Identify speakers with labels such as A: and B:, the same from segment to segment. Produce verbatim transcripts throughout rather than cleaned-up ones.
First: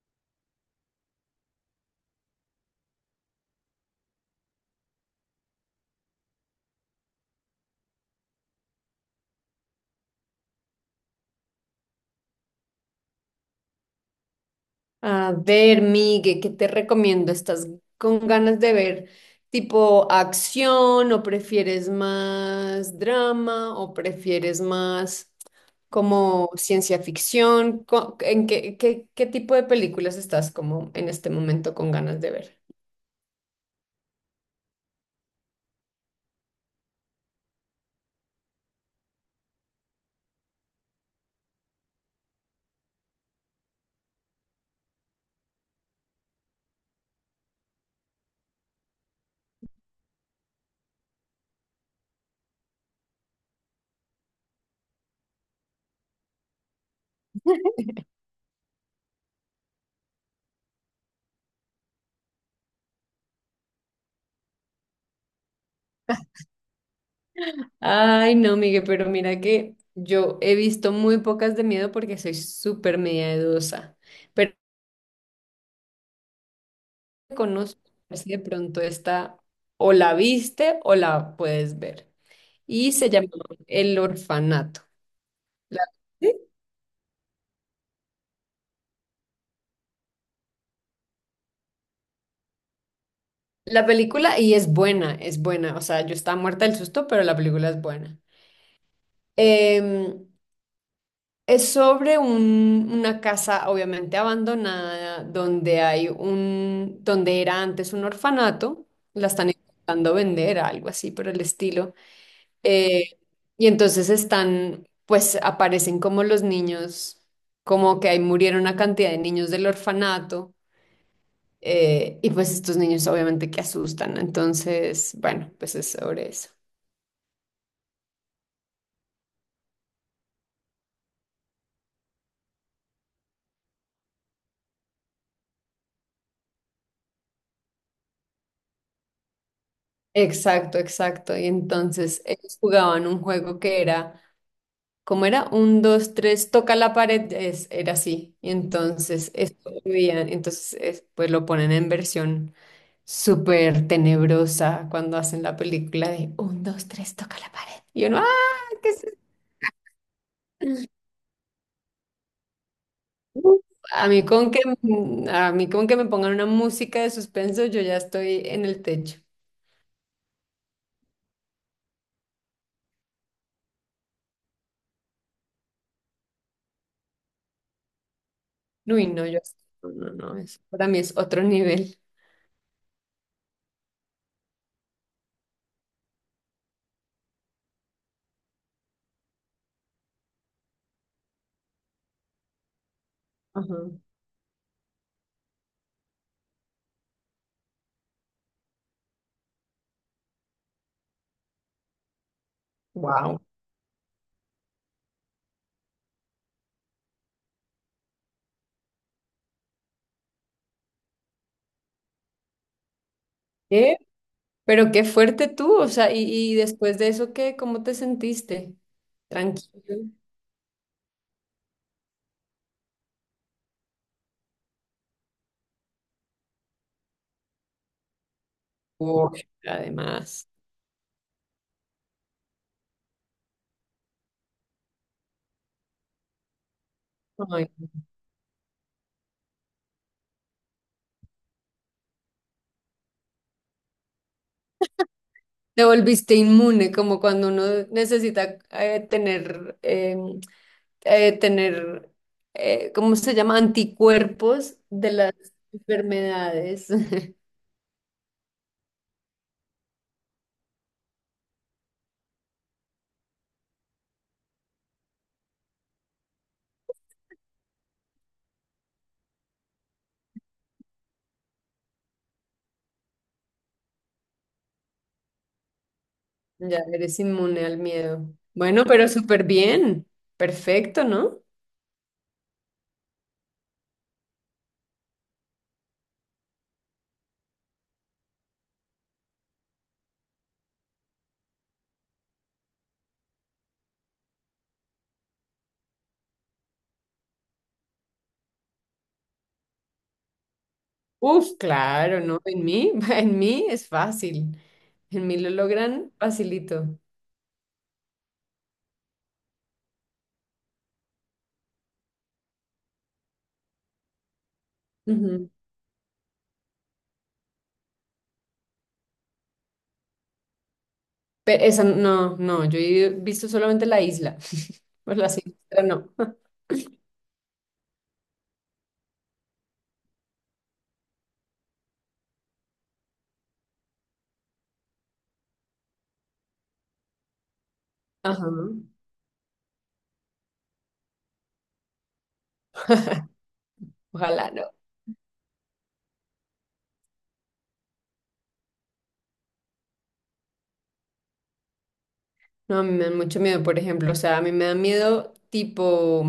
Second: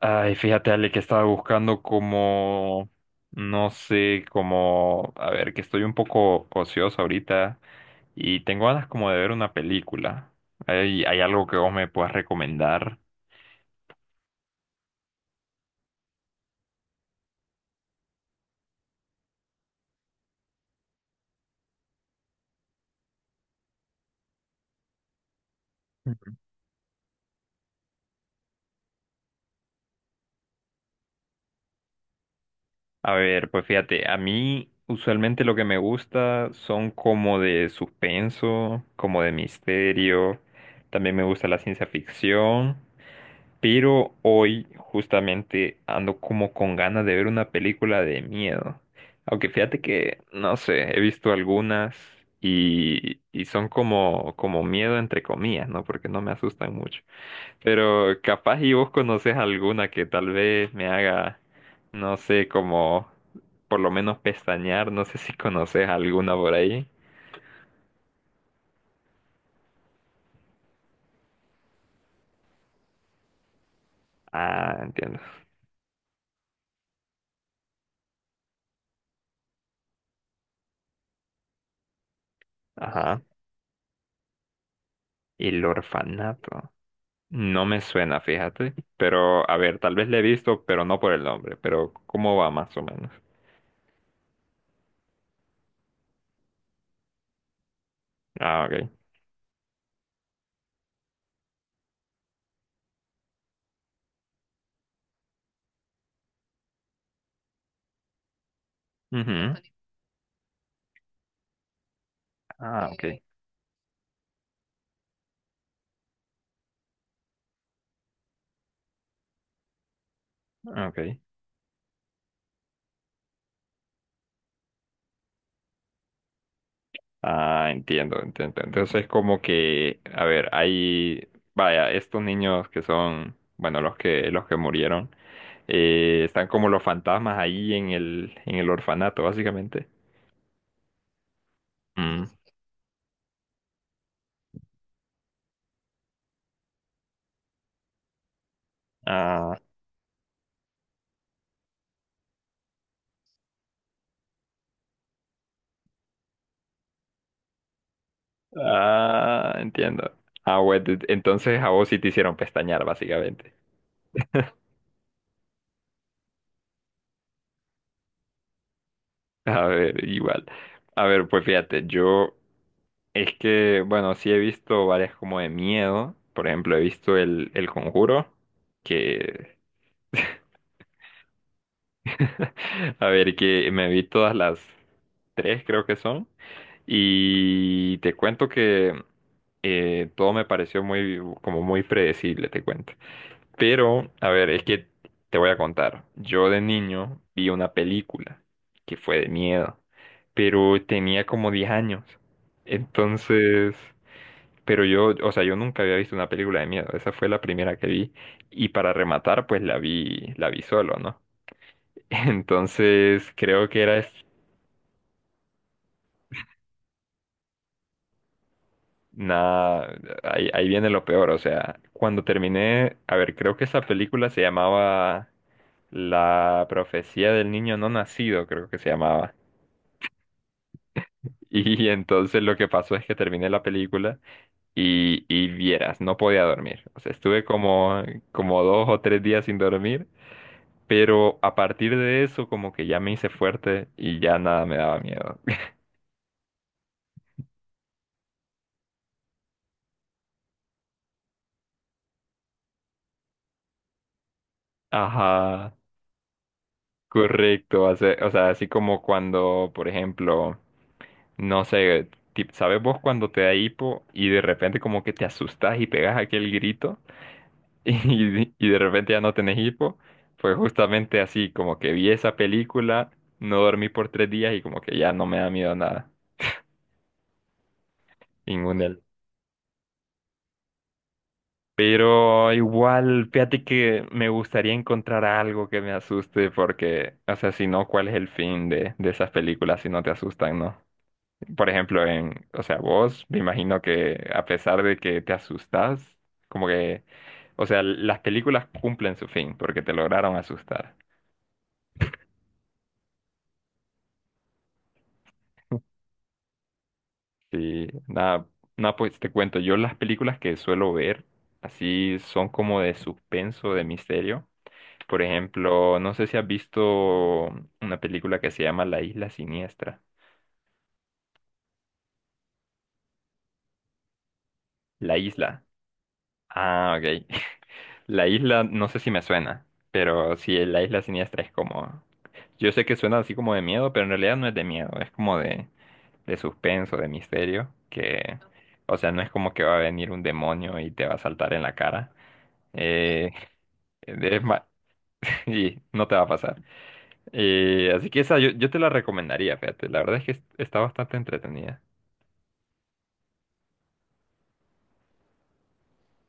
A: Ay, fíjate, Ale, que estaba buscando como, no sé, como, a ver, que estoy un poco ocioso ahorita y tengo ganas como de ver una película. ¿Hay, hay algo que vos me puedas recomendar?
B: A ver, Migue, ¿qué te recomiendo? ¿Estás con ganas de ver tipo acción o prefieres más drama o prefieres más como ciencia ficción? Co- ¿En qué, qué, qué tipo de películas estás como en este momento con ganas de ver?
A: A ver, pues fíjate, a mí usualmente lo que me gusta son como de suspenso, como de misterio, también me gusta la ciencia ficción. Pero hoy justamente ando como con ganas de ver una película de miedo. Aunque fíjate que, no sé, he visto algunas y, y son como, como miedo entre comillas, ¿no? Porque no me asustan mucho. Pero capaz y vos conoces alguna que tal vez me haga, no sé, como por lo menos pestañear. No sé si conoces alguna por ahí.
B: Ay, no, Migue, pero mira que yo he visto muy pocas de miedo porque soy súper miedosa, pero
A: Ah, entiendo.
B: conozco, a ver si de pronto esta o la viste o la puedes ver, y se
A: Ajá.
B: llama El Orfanato.
A: El
B: La, ¿sí?
A: orfanato. No me suena, fíjate. Pero, a ver, tal vez le he visto, pero no por el nombre. Pero, ¿cómo va más o menos?
B: La película, y es buena, es buena. O sea, yo estaba muerta del susto, pero la película es buena.
A: Ah, ok.
B: Em, es sobre un- una casa obviamente abandonada, donde hay un, donde era antes un orfanato, la están
A: Ujú.
B: intentando vender, algo así por el estilo.
A: Ah, ok.
B: Eh,
A: Eh,
B: y entonces están, pues aparecen como los niños, como que ahí murieron una cantidad de niños del orfanato.
A: Ok.
B: Eh, y pues estos niños obviamente que asustan, entonces, bueno, pues es sobre eso.
A: Ah, entiendo, entiendo. Entonces, como que, a ver, hay, vaya, estos niños que son, bueno, los que, los que murieron, eh, están como los fantasmas ahí en el, en el orfanato, básicamente.
B: Exacto, exacto. Y entonces
A: Mm.
B: ellos jugaban un juego que era, ¿cómo era? Un, dos, tres, toca la pared, es, era así. Y entonces
A: Ah,
B: esto lo veían, entonces es- pues lo ponen en versión súper tenebrosa cuando hacen la película de un, dos, tres, toca la pared. Y uno, ¡ah! ¿Qué es esto?".
A: ah, entiendo. Ah, bueno, entonces a vos sí te hicieron pestañear, básicamente.
B: Uf. A mí con que, a mí con que me pongan una música de suspenso, yo ya estoy en el techo.
A: A ver, igual. A ver, pues fíjate, yo es que, bueno, sí he visto varias como de miedo. Por ejemplo, he visto el, el Conjuro,
B: Uy, no, yo
A: que,
B: no, no, no, eso para mí es otro nivel.
A: a ver, que me vi todas las tres, creo que son. Y te cuento que eh, todo me pareció muy, como muy predecible, te cuento.
B: Ajá.
A: Pero, a ver, es que te voy a contar. Yo de niño vi una película que fue de miedo, pero tenía como diez años.
B: Wow.
A: Entonces, pero yo, o sea, yo nunca había visto una película de miedo. Esa fue la primera que vi. Y para rematar, pues la vi, la vi solo, ¿no? Entonces, creo que
B: ¿Qué?
A: era es-
B: Pero qué fuerte tú, o sea, y, y después de eso, ¿qué? ¿Cómo te sentiste? Tranquilo.
A: nada, ahí, ahí viene lo peor. O sea, cuando terminé, a ver, creo que esa película se llamaba La profecía del niño no nacido, creo que se llamaba.
B: Uy, además.
A: Y entonces lo que pasó es que terminé la película y, y vieras, no podía dormir. O sea, estuve
B: Ay,
A: como, como dos o tres días sin dormir, pero a partir de eso como que ya me hice fuerte y ya nada me daba miedo.
B: te volviste inmune, como cuando uno necesita eh, tener, eh, eh, tener, eh, ¿cómo se llama? Anticuerpos de las
A: Ajá,
B: enfermedades.
A: correcto. O sea, o sea, así como cuando, por ejemplo, no sé, tip- ¿sabes vos cuando te da hipo y de repente como que te asustas y pegas aquel grito? y, y de repente ya no tenés hipo, pues justamente así, como que vi esa película, no dormí por tres días y como que ya no me da miedo nada,
B: Ya eres inmune al miedo.
A: ningún
B: Bueno,
A: él.
B: pero súper bien. Perfecto, ¿no?
A: Pero igual, fíjate que me gustaría encontrar algo que me asuste porque, o sea, si no, ¿cuál es el fin de, de esas películas si no te asustan, no? Por ejemplo, en, o sea, vos, me imagino que a pesar de que te asustas, como que, o sea, las películas cumplen su fin porque te lograron asustar.
B: Uf, claro, ¿no? En mí, en mí es fácil. En mí lo logran facilito.
A: Sí, nada, nada, pues te cuento, yo las películas que suelo ver así son como de suspenso, de misterio. Por
B: Ujú.
A: ejemplo, no sé si has visto una película que se llama La Isla Siniestra.
B: Pero esa no, no, yo he visto solamente la isla.
A: La
B: Pues la
A: Isla.
B: siniestra no.
A: Ah, ok. La Isla, no sé si me suena, pero sí, La Isla Siniestra es como... Yo sé que suena así como de miedo, pero en realidad no es de miedo, es como de, de suspenso, de misterio, que...
B: Ajá.
A: O sea, no es como que va a venir un demonio y te va a saltar en la cara. Eh, Es
B: Ojalá
A: ma-
B: no.
A: y no te va a pasar. Eh, así que esa yo, yo te la recomendaría, fíjate. La verdad es que es- está bastante entretenida.
B: No, a mí me dan mucho miedo, por ejemplo. O sea, a mí me da miedo tipo,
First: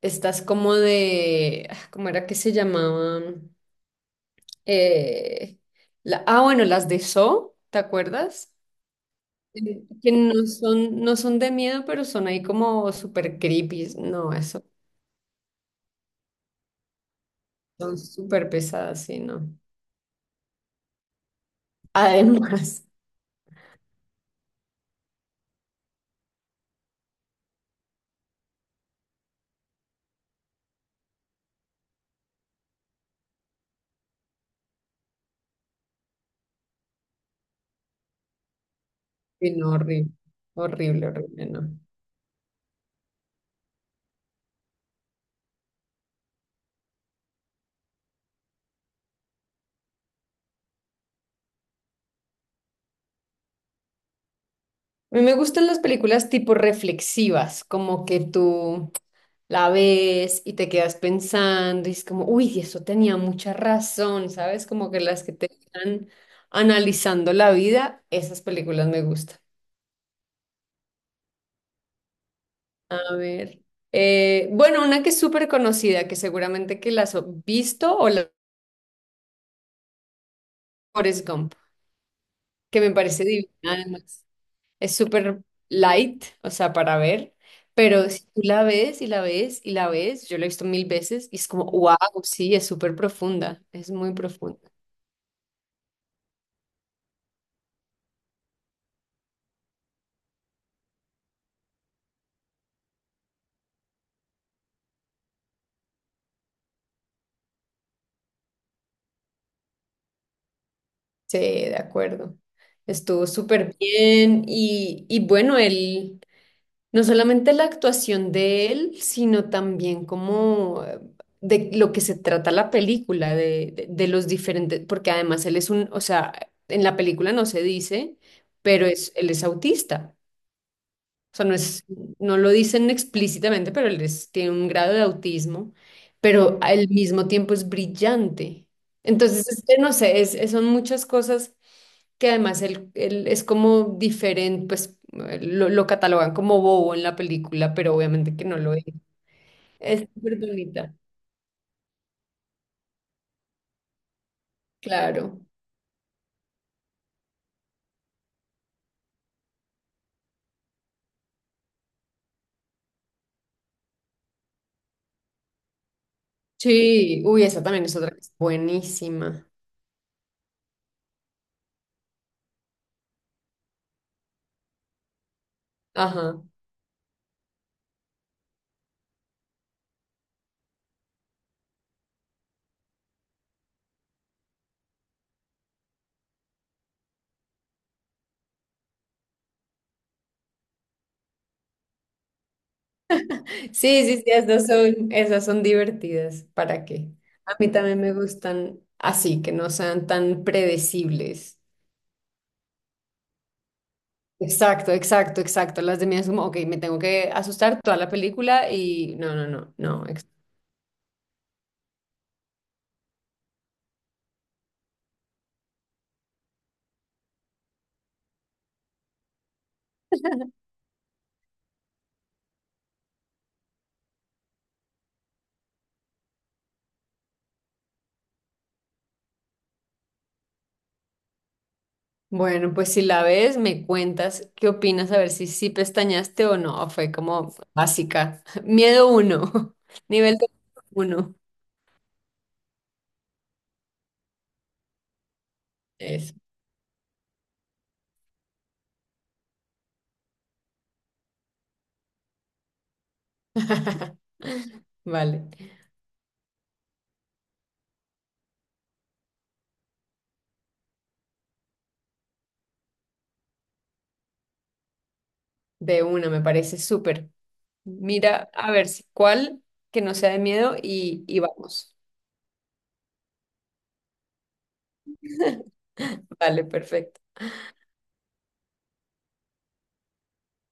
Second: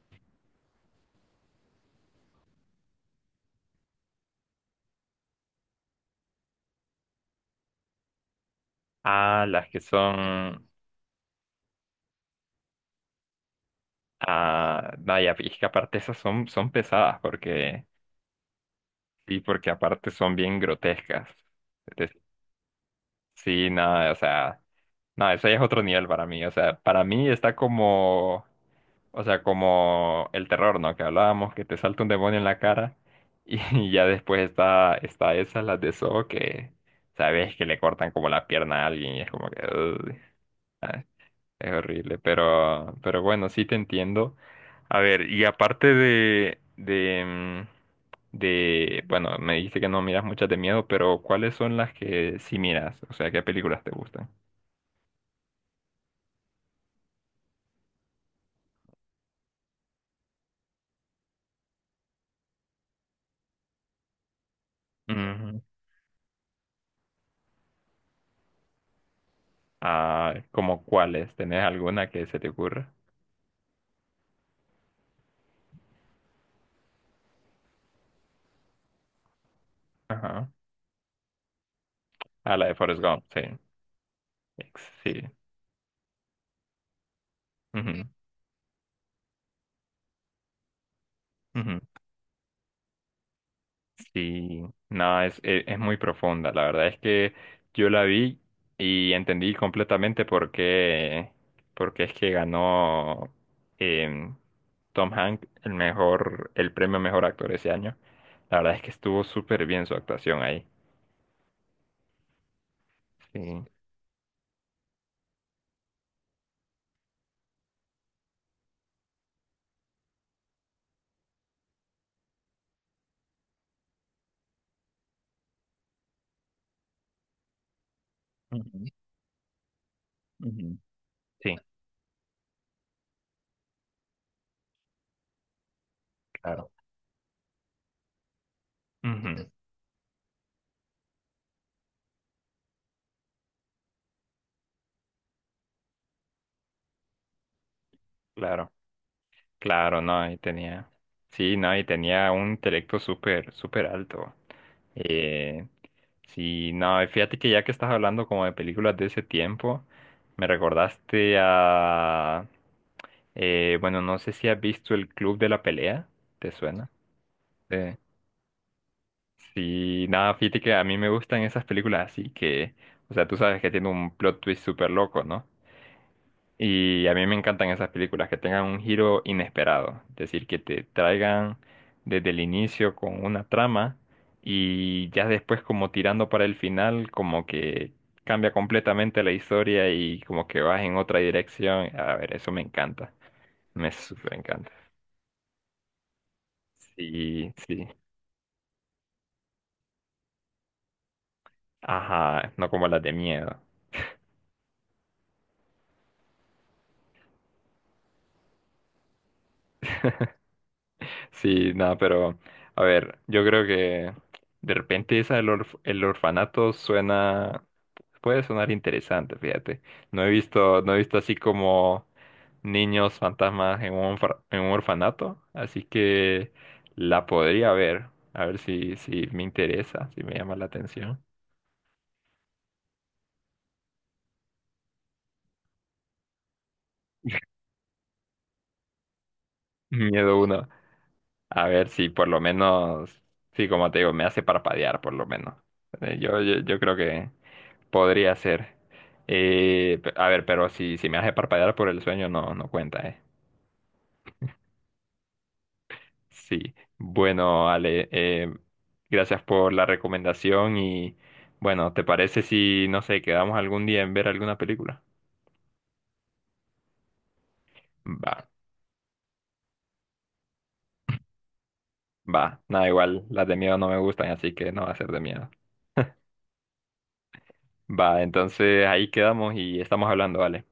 B: estás como de, ah, ¿cómo era que se llamaban? Eh, la, ah, bueno, las de Saw, ¿te acuerdas?
A: Ah, las que
B: Eh, que no
A: son...
B: son, no son de miedo, pero son ahí como súper creepy. No, eso
A: Ah, vaya, y es que aparte esas son, son pesadas porque...
B: son súper pesadas, sí,
A: Y
B: no.
A: porque aparte son bien grotescas.
B: Además,
A: Sí, no, o sea, no, ese es otro nivel para mí. O sea, para mí está como, o sea, como el terror, ¿no? Que hablábamos, que te salta un demonio en la cara y, ya después está, está esa, las de Saw, que sabes que le cortan como la pierna a alguien y es como
B: sí,
A: que...
B: no, horrible,
A: "Uy".
B: horrible, horrible,
A: Es
B: no.
A: horrible, pero, pero bueno, sí te entiendo. A ver, y aparte de, de, mm, de, bueno, me dijiste que no miras muchas de miedo, pero ¿cuáles son las que sí miras? O sea, ¿qué películas te gustan?
B: A mí me gustan las películas tipo reflexivas, como que tú la ves y te quedas pensando y es como, uy, eso tenía mucha razón, ¿sabes? Como que las que te
A: Ujú.
B: están analizando la vida, esas películas me gustan.
A: Ah, ¿como cuáles? ¿Tenés alguna que se te ocurra?
B: A ver. Eh, bueno, una que es súper conocida, que seguramente que la has visto, o la
A: Ajá.
B: Forrest Gump,
A: Ah, la de
B: que me
A: Forrest Gump,
B: parece
A: sí.
B: divina además.
A: Ex-
B: Es
A: Sí.
B: súper light, o sea, para ver,
A: Ujú,
B: pero si tú la ves y la ves y la ves, yo la he visto mil veces y es como,
A: ujú.
B: wow, sí, es súper profunda, es muy profunda.
A: Sí, no, es, e- es muy profunda. La verdad es que yo la vi y entendí completamente por qué, por qué es que ganó em, Tom Hanks el mejor, el premio mejor actor ese año. La verdad es que estuvo súper bien su actuación ahí.
B: Sí, de acuerdo. Estuvo
A: Sí.
B: súper bien y, y bueno, él... No solamente la actuación de él, sino también como eh, de lo que se trata la película, de, de- de los diferentes, porque además él es un, o sea, en la película no se dice, pero
A: Ujú,
B: es, él es autista.
A: ujú.
B: O sea, no
A: Sí,
B: es, no lo dicen explícitamente, pero él es- tiene un grado de autismo, pero
A: claro.
B: al mismo tiempo es brillante.
A: Ujú,
B: Entonces, este, no sé, es, son muchas cosas que además él, él es como diferente, pues eh, lo, lo catalogan como bobo en la película, pero obviamente que no
A: claro.
B: lo es.
A: Claro,
B: Es
A: no, y
B: súper
A: tenía,
B: bonita,
A: sí, no, y tenía un intelecto súper, súper alto.
B: claro.
A: Eh, sí, no, y fíjate que ya que estás hablando como de películas de ese tiempo, me recordaste a, eh, bueno, no sé si has visto El Club de la Pelea, ¿te suena?
B: Sí, uy, esa también es
A: Eh,
B: otra que es buenísima.
A: sí, nada, fíjate que a mí me gustan esas películas así que, o sea, tú sabes que tiene un plot twist súper loco, ¿no?
B: Ajá.
A: Y a mí me encantan esas películas que tengan un giro inesperado, es decir, que te traigan desde el inicio con una trama y ya después como tirando para el final, como que cambia completamente la historia y como que vas en otra dirección. A ver, eso me encanta, me
B: Sí, sí, sí,
A: súper
B: esas
A: encanta.
B: son, esas son divertidas. ¿Para qué?
A: Sí,
B: A mí
A: sí.
B: también me gustan así, que no sean tan predecibles.
A: Ajá, no como las de miedo.
B: Exacto, exacto, exacto. Las de mí es como, ok, me tengo que asustar toda la película y no, no, no, no.
A: Sí, nada, pero a ver, yo creo que de repente esa del orf- el orfanato suena, puede sonar interesante, fíjate. No he visto, no he visto así como niños fantasmas en un, orfa- en un orfanato, así que la podría ver, a ver si, si me interesa, si me llama la atención.
B: Bueno, pues si la ves, me cuentas qué opinas, a ver si sí pestañaste o no. Fue como básica. Miedo uno, nivel
A: Miedo
B: de
A: uno,
B: uno.
A: a ver si por lo menos, sí, como te digo, me hace parpadear por lo menos. Eh,
B: Eso.
A: Yo, yo, yo creo que podría ser. Eh, pe- a ver, pero si, si me hace parpadear por el sueño, no, no cuenta, ¿eh?
B: Vale,
A: Sí. Bueno, Ale, eh, gracias por la recomendación y bueno, ¿te parece si, no sé, quedamos algún día en ver alguna película?
B: de una, me parece súper.
A: Va,
B: Mira, a ver si cuál que no sea de miedo y, y vamos.
A: va. Nada, igual, las de miedo no me gustan, así que no va a ser de miedo.
B: Vale, perfecto.
A: Va, entonces ahí quedamos y estamos hablando, vale.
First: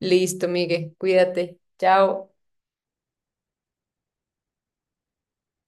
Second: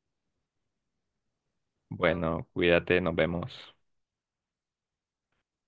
B: Listo, Miguel, cuídate. Chao.
A: Bueno, cuídate, nos vemos.